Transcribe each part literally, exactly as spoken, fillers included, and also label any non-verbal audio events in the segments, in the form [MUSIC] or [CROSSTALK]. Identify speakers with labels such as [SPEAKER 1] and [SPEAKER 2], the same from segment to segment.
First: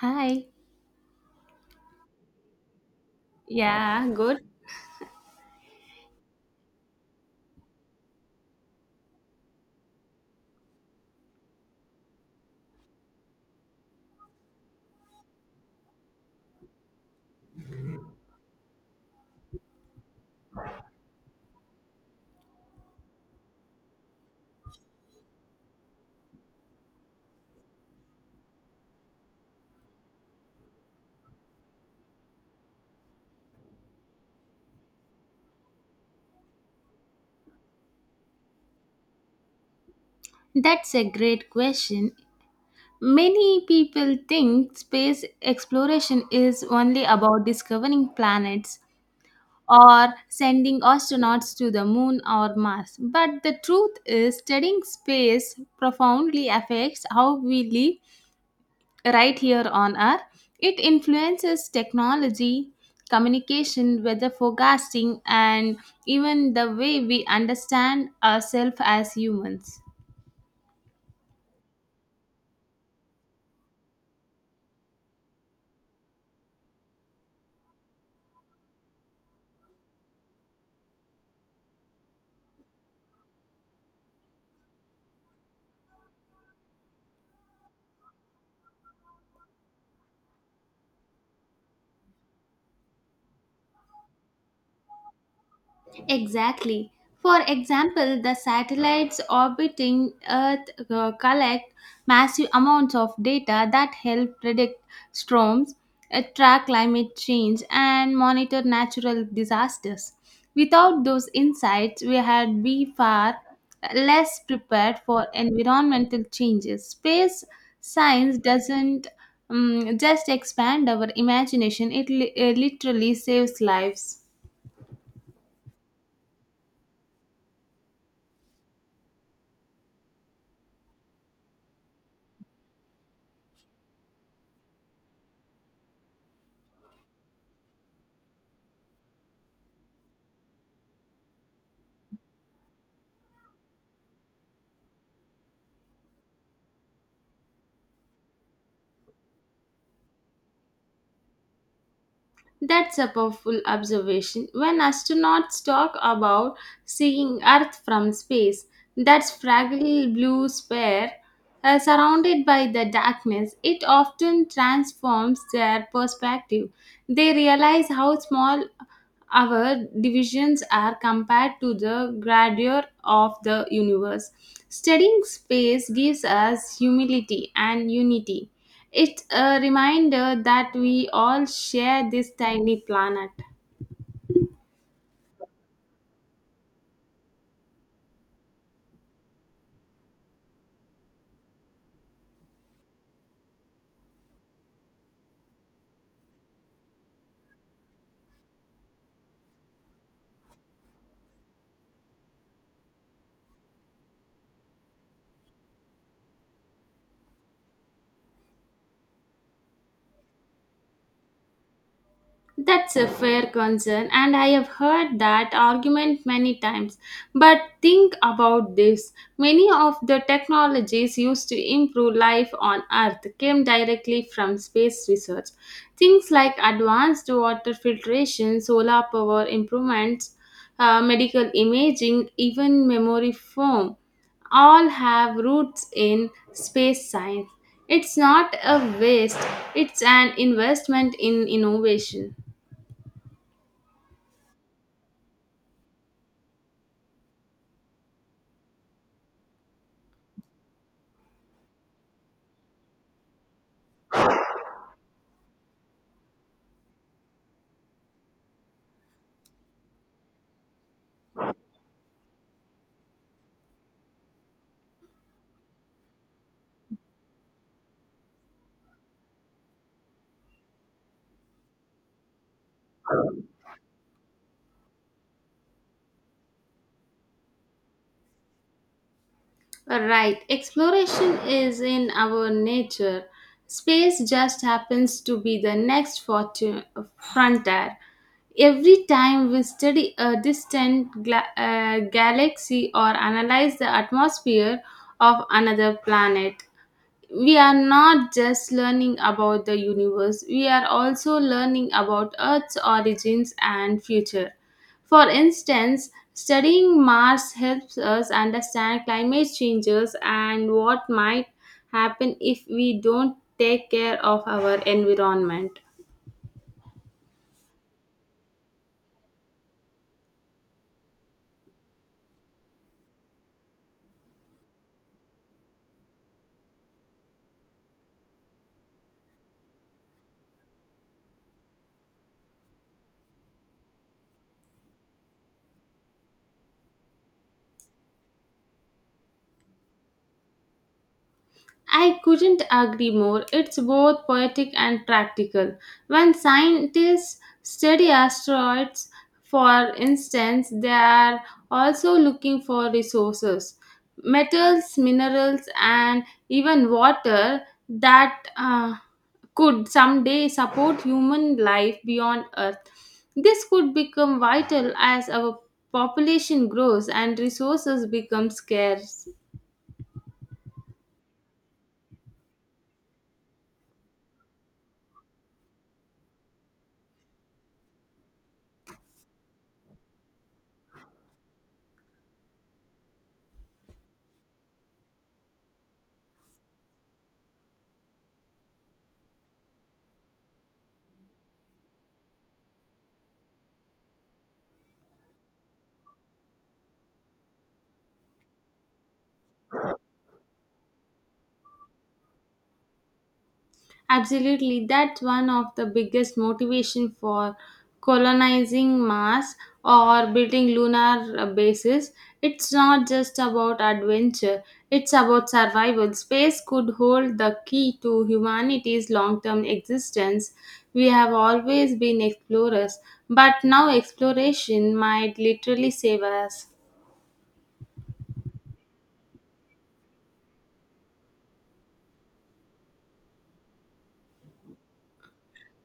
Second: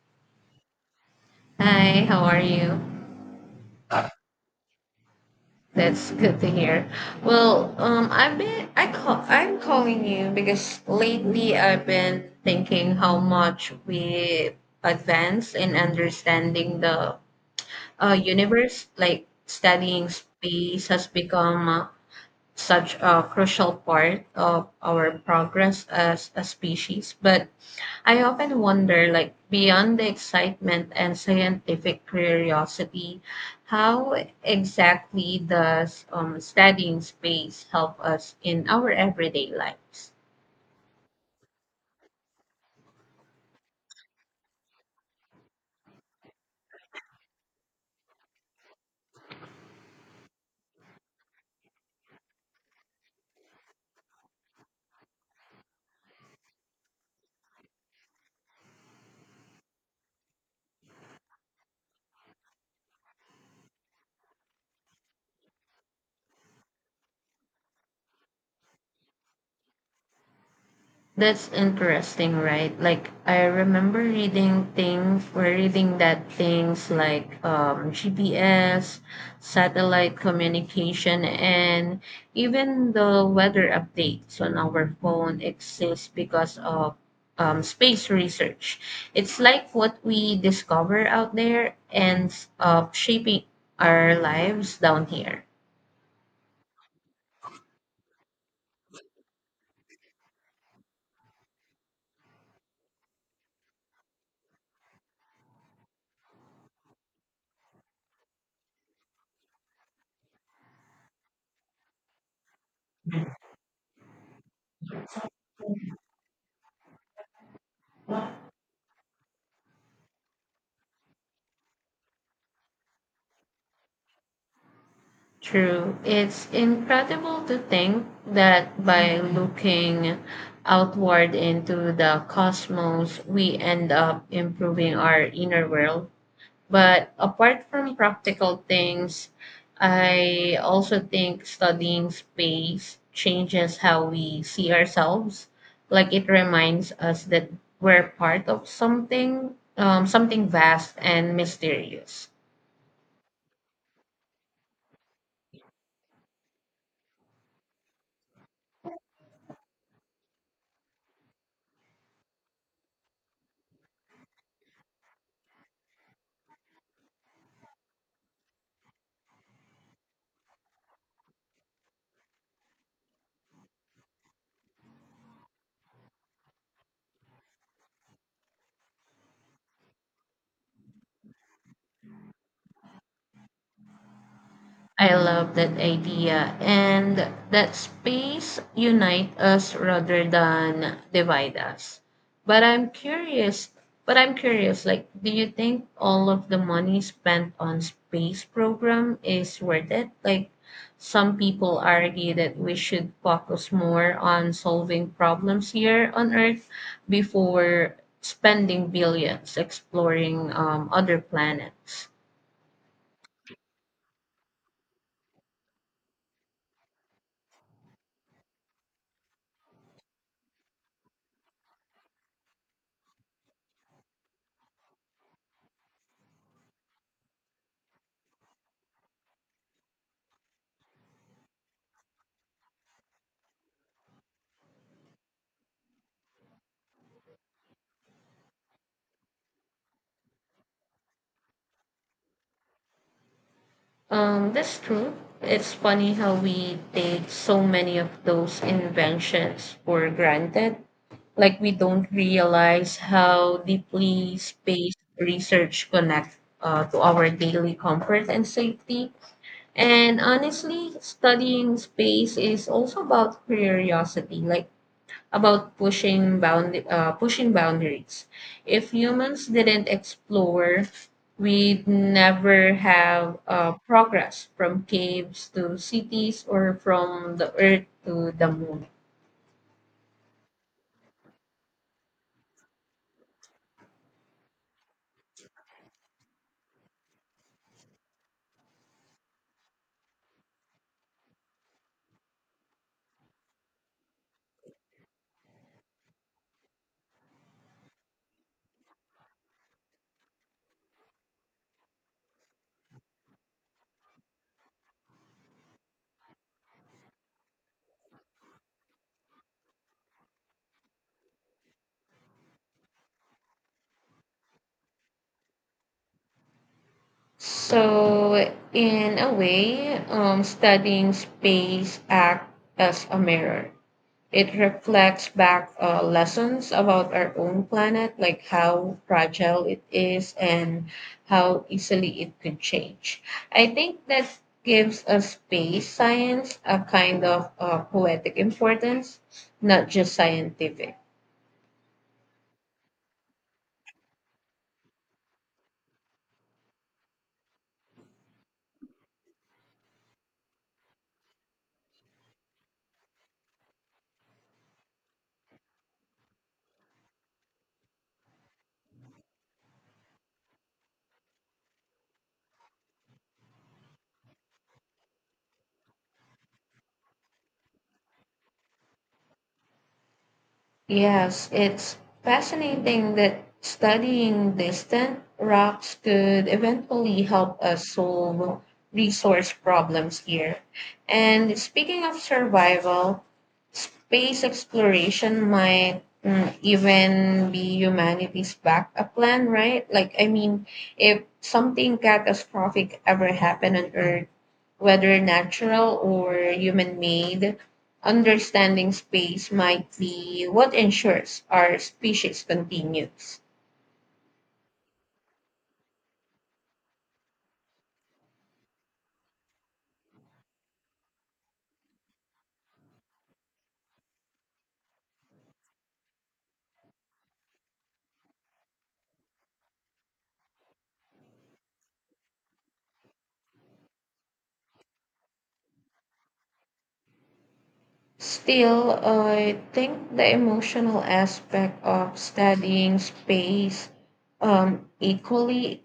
[SPEAKER 1] Hi.
[SPEAKER 2] Hi, how are you?
[SPEAKER 1] Yeah, good.
[SPEAKER 2] That's good to hear. Well, um, I've been I call I'm calling you because lately I've been thinking how much we advance in understanding the uh, universe. Like studying space has become uh, such a crucial part of our progress as a species. But I often wonder, like, beyond the excitement and scientific curiosity, how exactly does um, studying space help us in our everyday lives?
[SPEAKER 1] That's a great question. Many people think space exploration is only about discovering planets or sending astronauts to the moon or Mars. But the truth is, studying space profoundly affects how we live right here on Earth. It influences technology, communication, weather forecasting, and even the way we understand ourselves as humans.
[SPEAKER 2] That's interesting, right? Like I remember reading things, we're reading that things like um, G P S, satellite communication, and even the weather updates on our phone exist because of um, space research. It's like what we discover out there and uh, shaping our lives down here.
[SPEAKER 1] Exactly. For example, the satellites orbiting Earth uh, collect massive amounts of data that help predict storms, uh, track climate change, and monitor natural disasters. Without those insights, we had be far less prepared for environmental changes. Space science doesn't um, just expand our imagination, it li- uh, literally saves lives.
[SPEAKER 2] True. It's incredible to think that by looking outward into the cosmos, we end up improving our inner world. But apart from practical things, I also think studying space changes how we see ourselves. Like it reminds us that we're part of something, um, something vast and mysterious.
[SPEAKER 1] That's a powerful observation. When astronauts talk about seeing Earth from space, that fragile blue sphere uh, surrounded by the darkness, it often transforms their perspective. They realize how small our divisions are compared to the grandeur of the universe. Studying space gives us humility and unity. It's a reminder that we all share this tiny planet.
[SPEAKER 2] I love that idea. And that space unite us rather than divide us. But I'm curious, but I'm curious, like, do you think all of the money spent on space program is worth it? Like, some people argue that we should focus more on solving problems here on Earth before spending billions exploring um, other planets.
[SPEAKER 1] That's a fair concern, and I have heard that argument many times. But think about this, many of the technologies used to improve life on Earth came directly from space research. Things like advanced water filtration, solar power improvements, uh, medical imaging, even memory foam all have roots in space science. It's not a waste, it's an investment in innovation.
[SPEAKER 2] Um, that's true. It's funny how we take so many of those inventions for granted. Like we don't realize how deeply space research connects uh, to our daily comfort and safety. And honestly, studying space is also about curiosity. Like about pushing bound uh, pushing boundaries. If humans didn't explore, we'd never have uh, progress from caves to cities or from the earth to the moon.
[SPEAKER 1] Right, exploration is in our nature. Space just happens to be the next fortu- frontier. Every time we study a distant gla- uh, galaxy or analyze the atmosphere of another planet, we are not just learning about the universe, we are also learning about Earth's origins and future. For instance, studying Mars helps us understand climate changes and what might happen if we don't take care of our environment.
[SPEAKER 2] So, in a way, um, studying space acts as a mirror. It reflects back uh, lessons about our own planet, like how fragile it is and how easily it could change. I think that gives a space science a kind of uh, poetic importance, not just scientific.
[SPEAKER 1] I couldn't agree more. It's both poetic and practical. When scientists study asteroids, for instance, they are also looking for resources, metals, minerals, and even water that uh, could someday support human life beyond Earth. This could become vital as our population grows and resources become scarce.
[SPEAKER 2] Yes, it's fascinating that studying distant rocks could eventually help us solve resource problems here. And speaking of survival, space exploration might mm, even be humanity's backup plan, right? Like, I mean, if something catastrophic ever happened on Earth, whether natural or human made, understanding space might be what ensures our species continues.
[SPEAKER 1] Absolutely, that's one of the biggest motivation for colonizing Mars or building lunar uh, bases. It's not just about adventure; it's about survival. Space could hold the key to humanity's long-term existence. We have always been explorers, but now exploration might literally save us.
[SPEAKER 2] Still, I think the emotional aspect of studying space um, equally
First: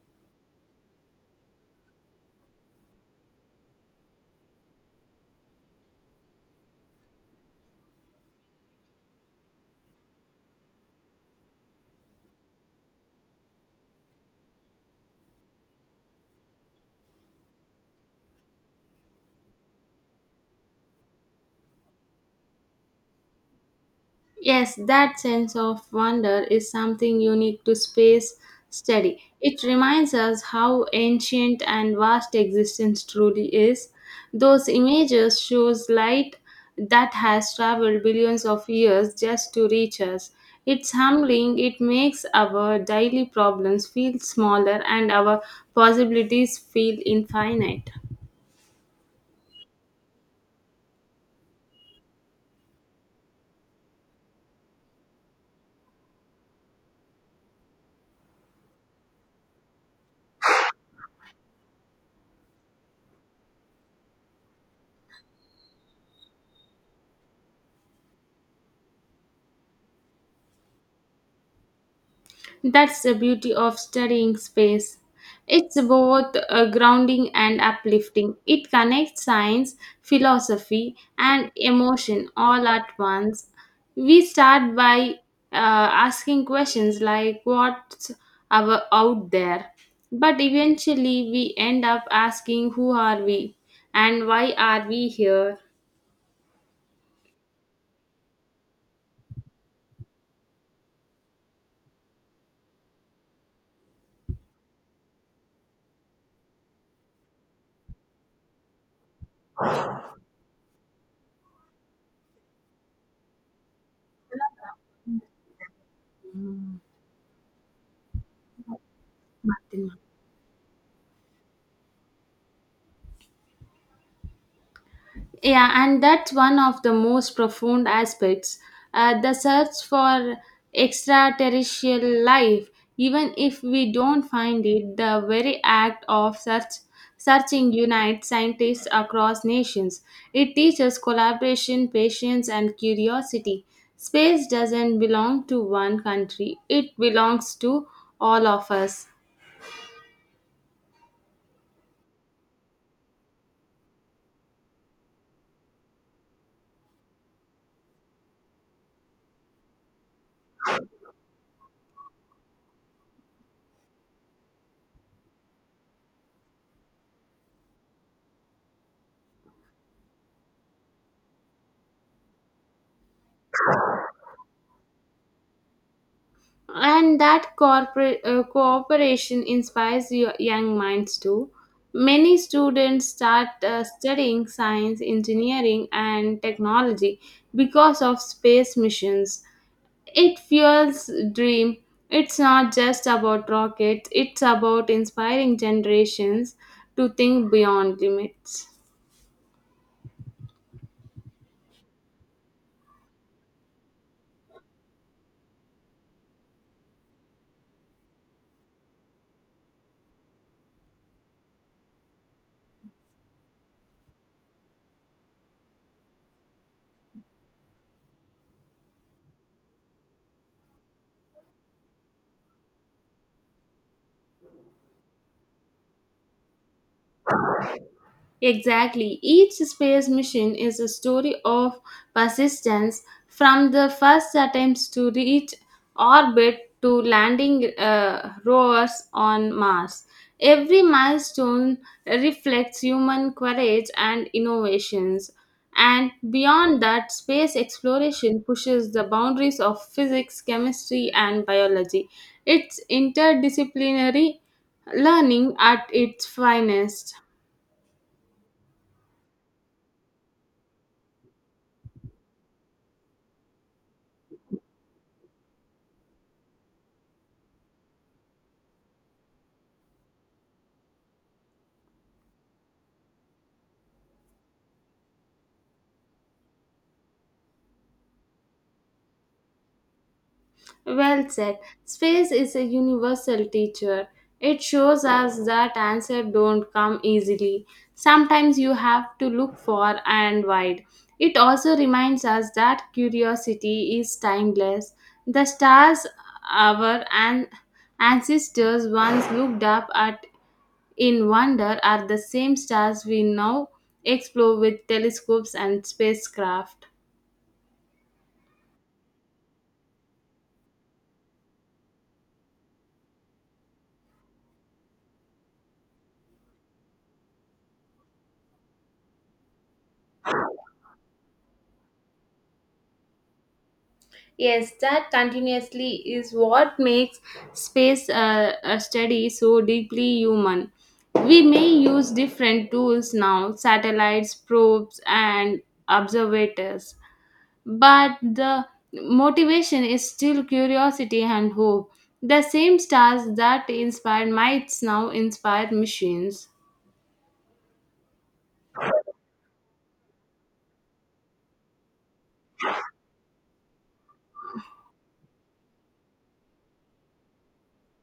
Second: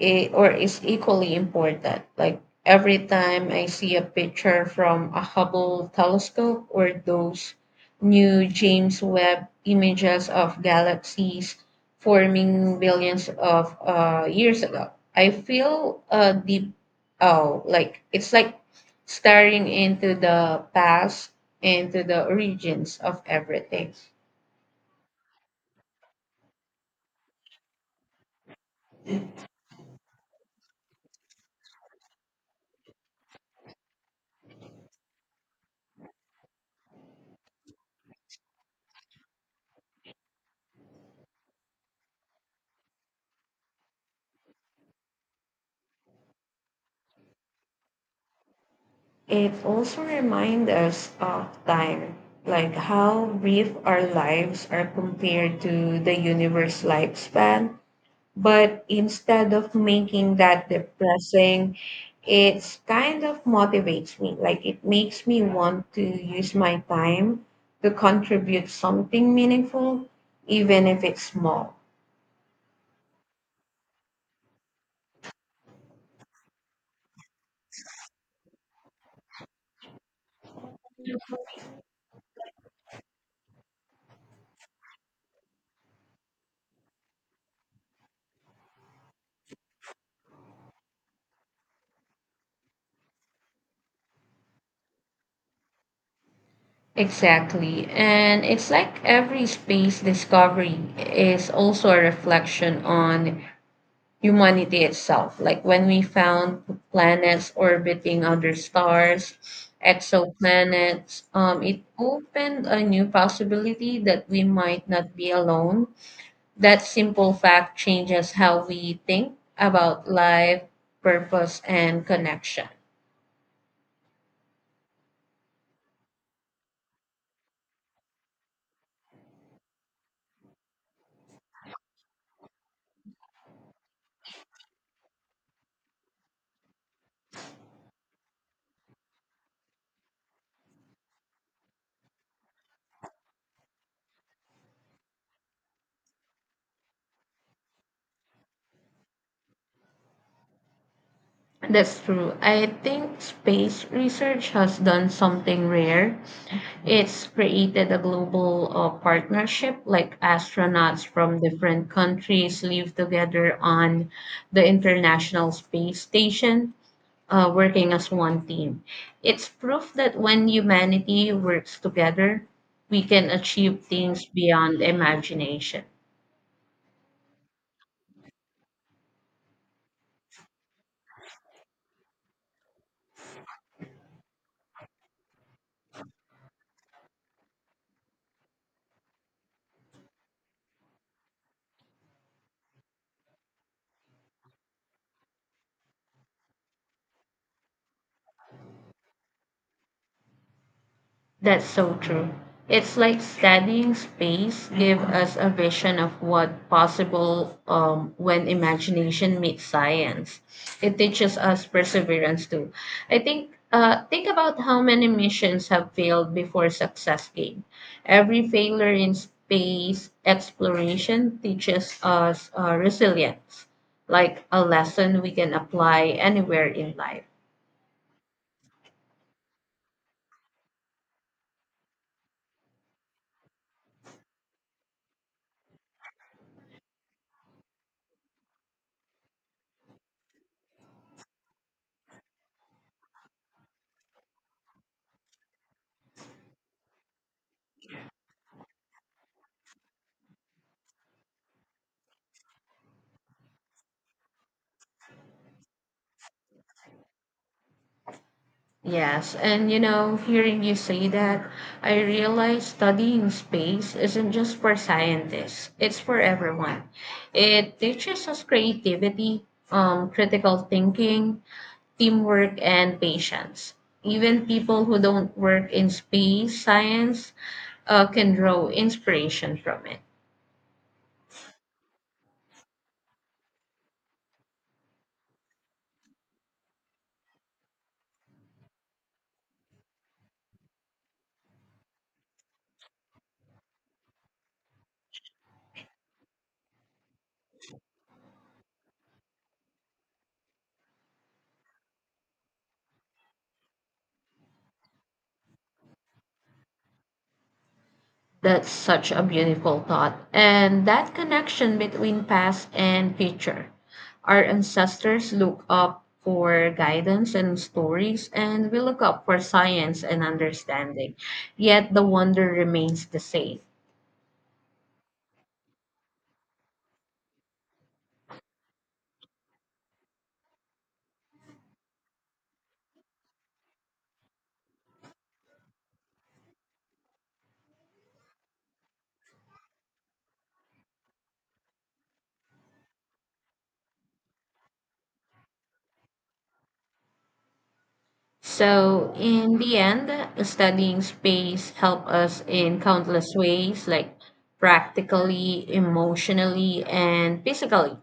[SPEAKER 2] i- or is equally important. Like every time I see a picture from a Hubble telescope or those new James Webb images of galaxies forming billions of uh, years ago, I feel a deep oh, like it's like staring into the past and to the origins of everything.
[SPEAKER 1] Yes, that sense of wonder is something unique to space study. It reminds us how ancient and vast existence truly is. Those images shows light that has traveled billions of years just to reach us. It's humbling. It makes our daily problems feel smaller and our possibilities feel infinite.
[SPEAKER 2] It also reminds us of time, like how brief our lives are compared to the universe lifespan. But instead of making that depressing, it's kind of motivates me. Like it makes me want to use my time to contribute something meaningful, even if it's small.
[SPEAKER 1] That's the beauty of studying space. It's both uh, grounding and uplifting. It connects science, philosophy, and emotion all at once. We start by uh, asking questions like what's our out there, but eventually we end up asking who are we and why are we here.
[SPEAKER 2] Exactly. And it's like every space discovery is also a reflection on humanity itself. Like when we found planets orbiting other stars, exoplanets, um, it opened a new possibility that we might not be alone. That simple fact changes how we think
[SPEAKER 1] Martin.
[SPEAKER 2] about life, purpose, and connection.
[SPEAKER 1] Yeah, and that's one of the most profound aspects. Uh, the search for extraterrestrial life, even if we don't find it, the very act of search, searching unites scientists across nations. It teaches collaboration, patience, and curiosity. Space doesn't belong to one country, it belongs to all of us.
[SPEAKER 2] That's true. I think space research has done something rare. It's created a global uh, partnership, like astronauts from different countries live together on the International Space Station, uh, working as one team. It's proof that when humanity works together, we can achieve things beyond imagination.
[SPEAKER 1] And that corporate uh, cooperation inspires yo- young minds too. Many students start uh, studying science, engineering, and technology because of space missions. It fuels dream. It's not just about rockets, it's about inspiring generations to think beyond limits.
[SPEAKER 2] That's so true. It's like studying space give us a vision of what possible um, when imagination meets science. It teaches us perseverance too. I think uh, think about how many missions have failed before success came. Every failure in space exploration teaches us uh, resilience, like a lesson we can apply anywhere in life.
[SPEAKER 1] Exactly. Each space mission is a story of persistence, from the first attempts to reach orbit to landing uh, rovers on Mars. Every milestone reflects human courage and innovations. And beyond that, space exploration pushes the boundaries of physics, chemistry, and biology. It's interdisciplinary learning at its finest.
[SPEAKER 2] Yes, and you know, hearing you say that, I realize studying space isn't just for scientists, it's for everyone. It teaches us creativity, um, critical thinking, teamwork, and patience. Even people who don't work in space science uh, can draw inspiration from it.
[SPEAKER 1] Well said. Space is a universal teacher. It shows us that answers don't come easily. Sometimes you have to look far and wide. It also reminds us that curiosity is timeless. The stars our an- ancestors once looked up at in wonder are the same stars we now explore with telescopes and spacecraft.
[SPEAKER 2] That's such a beautiful thought. And that connection between past and future. Our ancestors look up for guidance and stories, and we look up for science and understanding. Yet the wonder remains the same.
[SPEAKER 1] Yes, that continuously is what makes space uh, a study so deeply human. We may use different tools now, satellites, probes, and observators, but the motivation is still curiosity and hope. The same stars that inspired mites now inspire machines.
[SPEAKER 2] So, in the end, studying space help us in countless ways, like practically, emotionally, and physically.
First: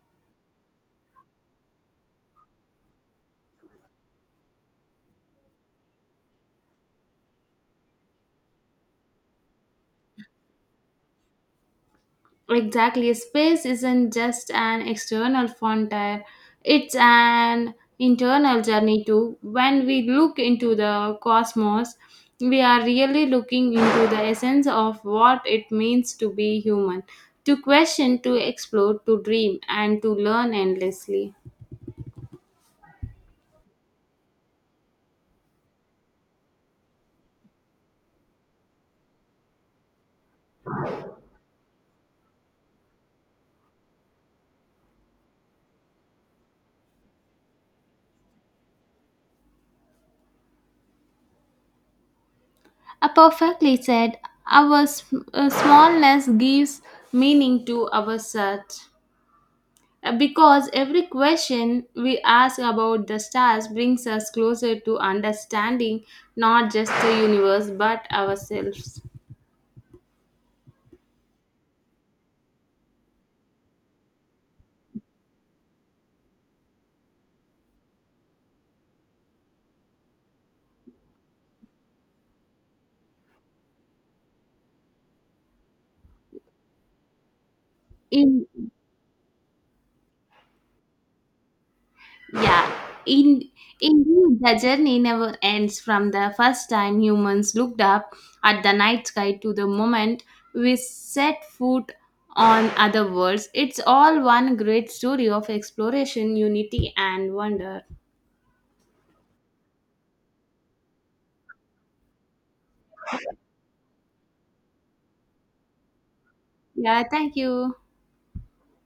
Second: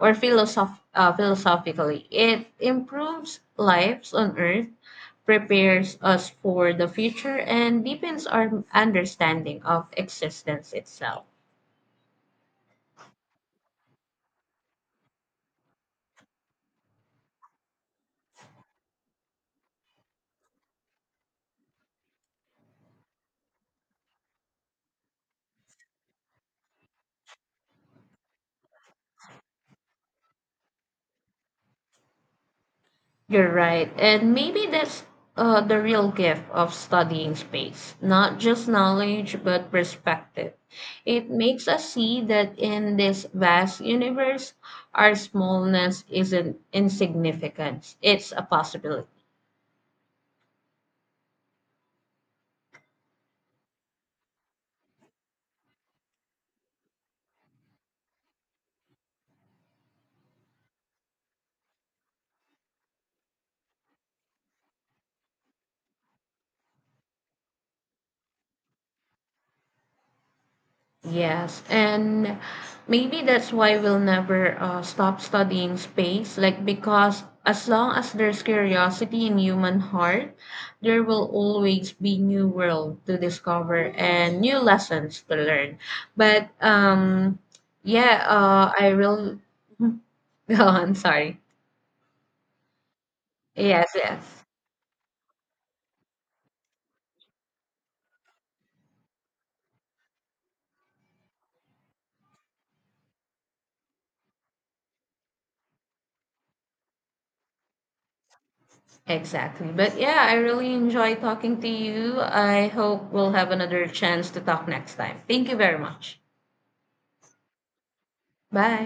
[SPEAKER 2] or philosoph- uh, philosophically. It improves lives on earth, prepares us for the future, and deepens our understanding of existence itself.
[SPEAKER 1] Exactly. Space isn't just an external frontier, it's an internal journey too. When we look into the cosmos, we are really looking into the essence of what it means to be human, to question, to explore, to dream, and to learn endlessly.
[SPEAKER 2] You're right. And maybe that's uh, the real gift of studying space not just knowledge, but perspective. It makes us see that in this vast universe, our smallness isn't insignificance, it's a possibility.
[SPEAKER 1] A perfectly said, our sm- uh, smallness gives meaning to our search. Uh, Because every question we ask about the stars brings us closer to understanding not just the universe but ourselves.
[SPEAKER 2] Yes, and maybe that's why we'll never uh, stop studying space. Like, because as long as there's curiosity in human heart, there will always be new world to discover and new lessons to learn. But um, yeah,
[SPEAKER 1] In
[SPEAKER 2] uh, I will [LAUGHS] go on. Sorry.
[SPEAKER 1] yeah, in
[SPEAKER 2] Yes,
[SPEAKER 1] Indeed
[SPEAKER 2] yes,
[SPEAKER 1] the journey never ends, from the first time humans looked up at the night sky to the moment we set foot on other worlds. It's all one great story of exploration, unity and wonder.
[SPEAKER 2] exactly. But yeah, I really enjoy talking to you. I hope we'll have another chance to talk next time. Thank you very much.
[SPEAKER 1] Yeah, thank you.
[SPEAKER 2] Bye.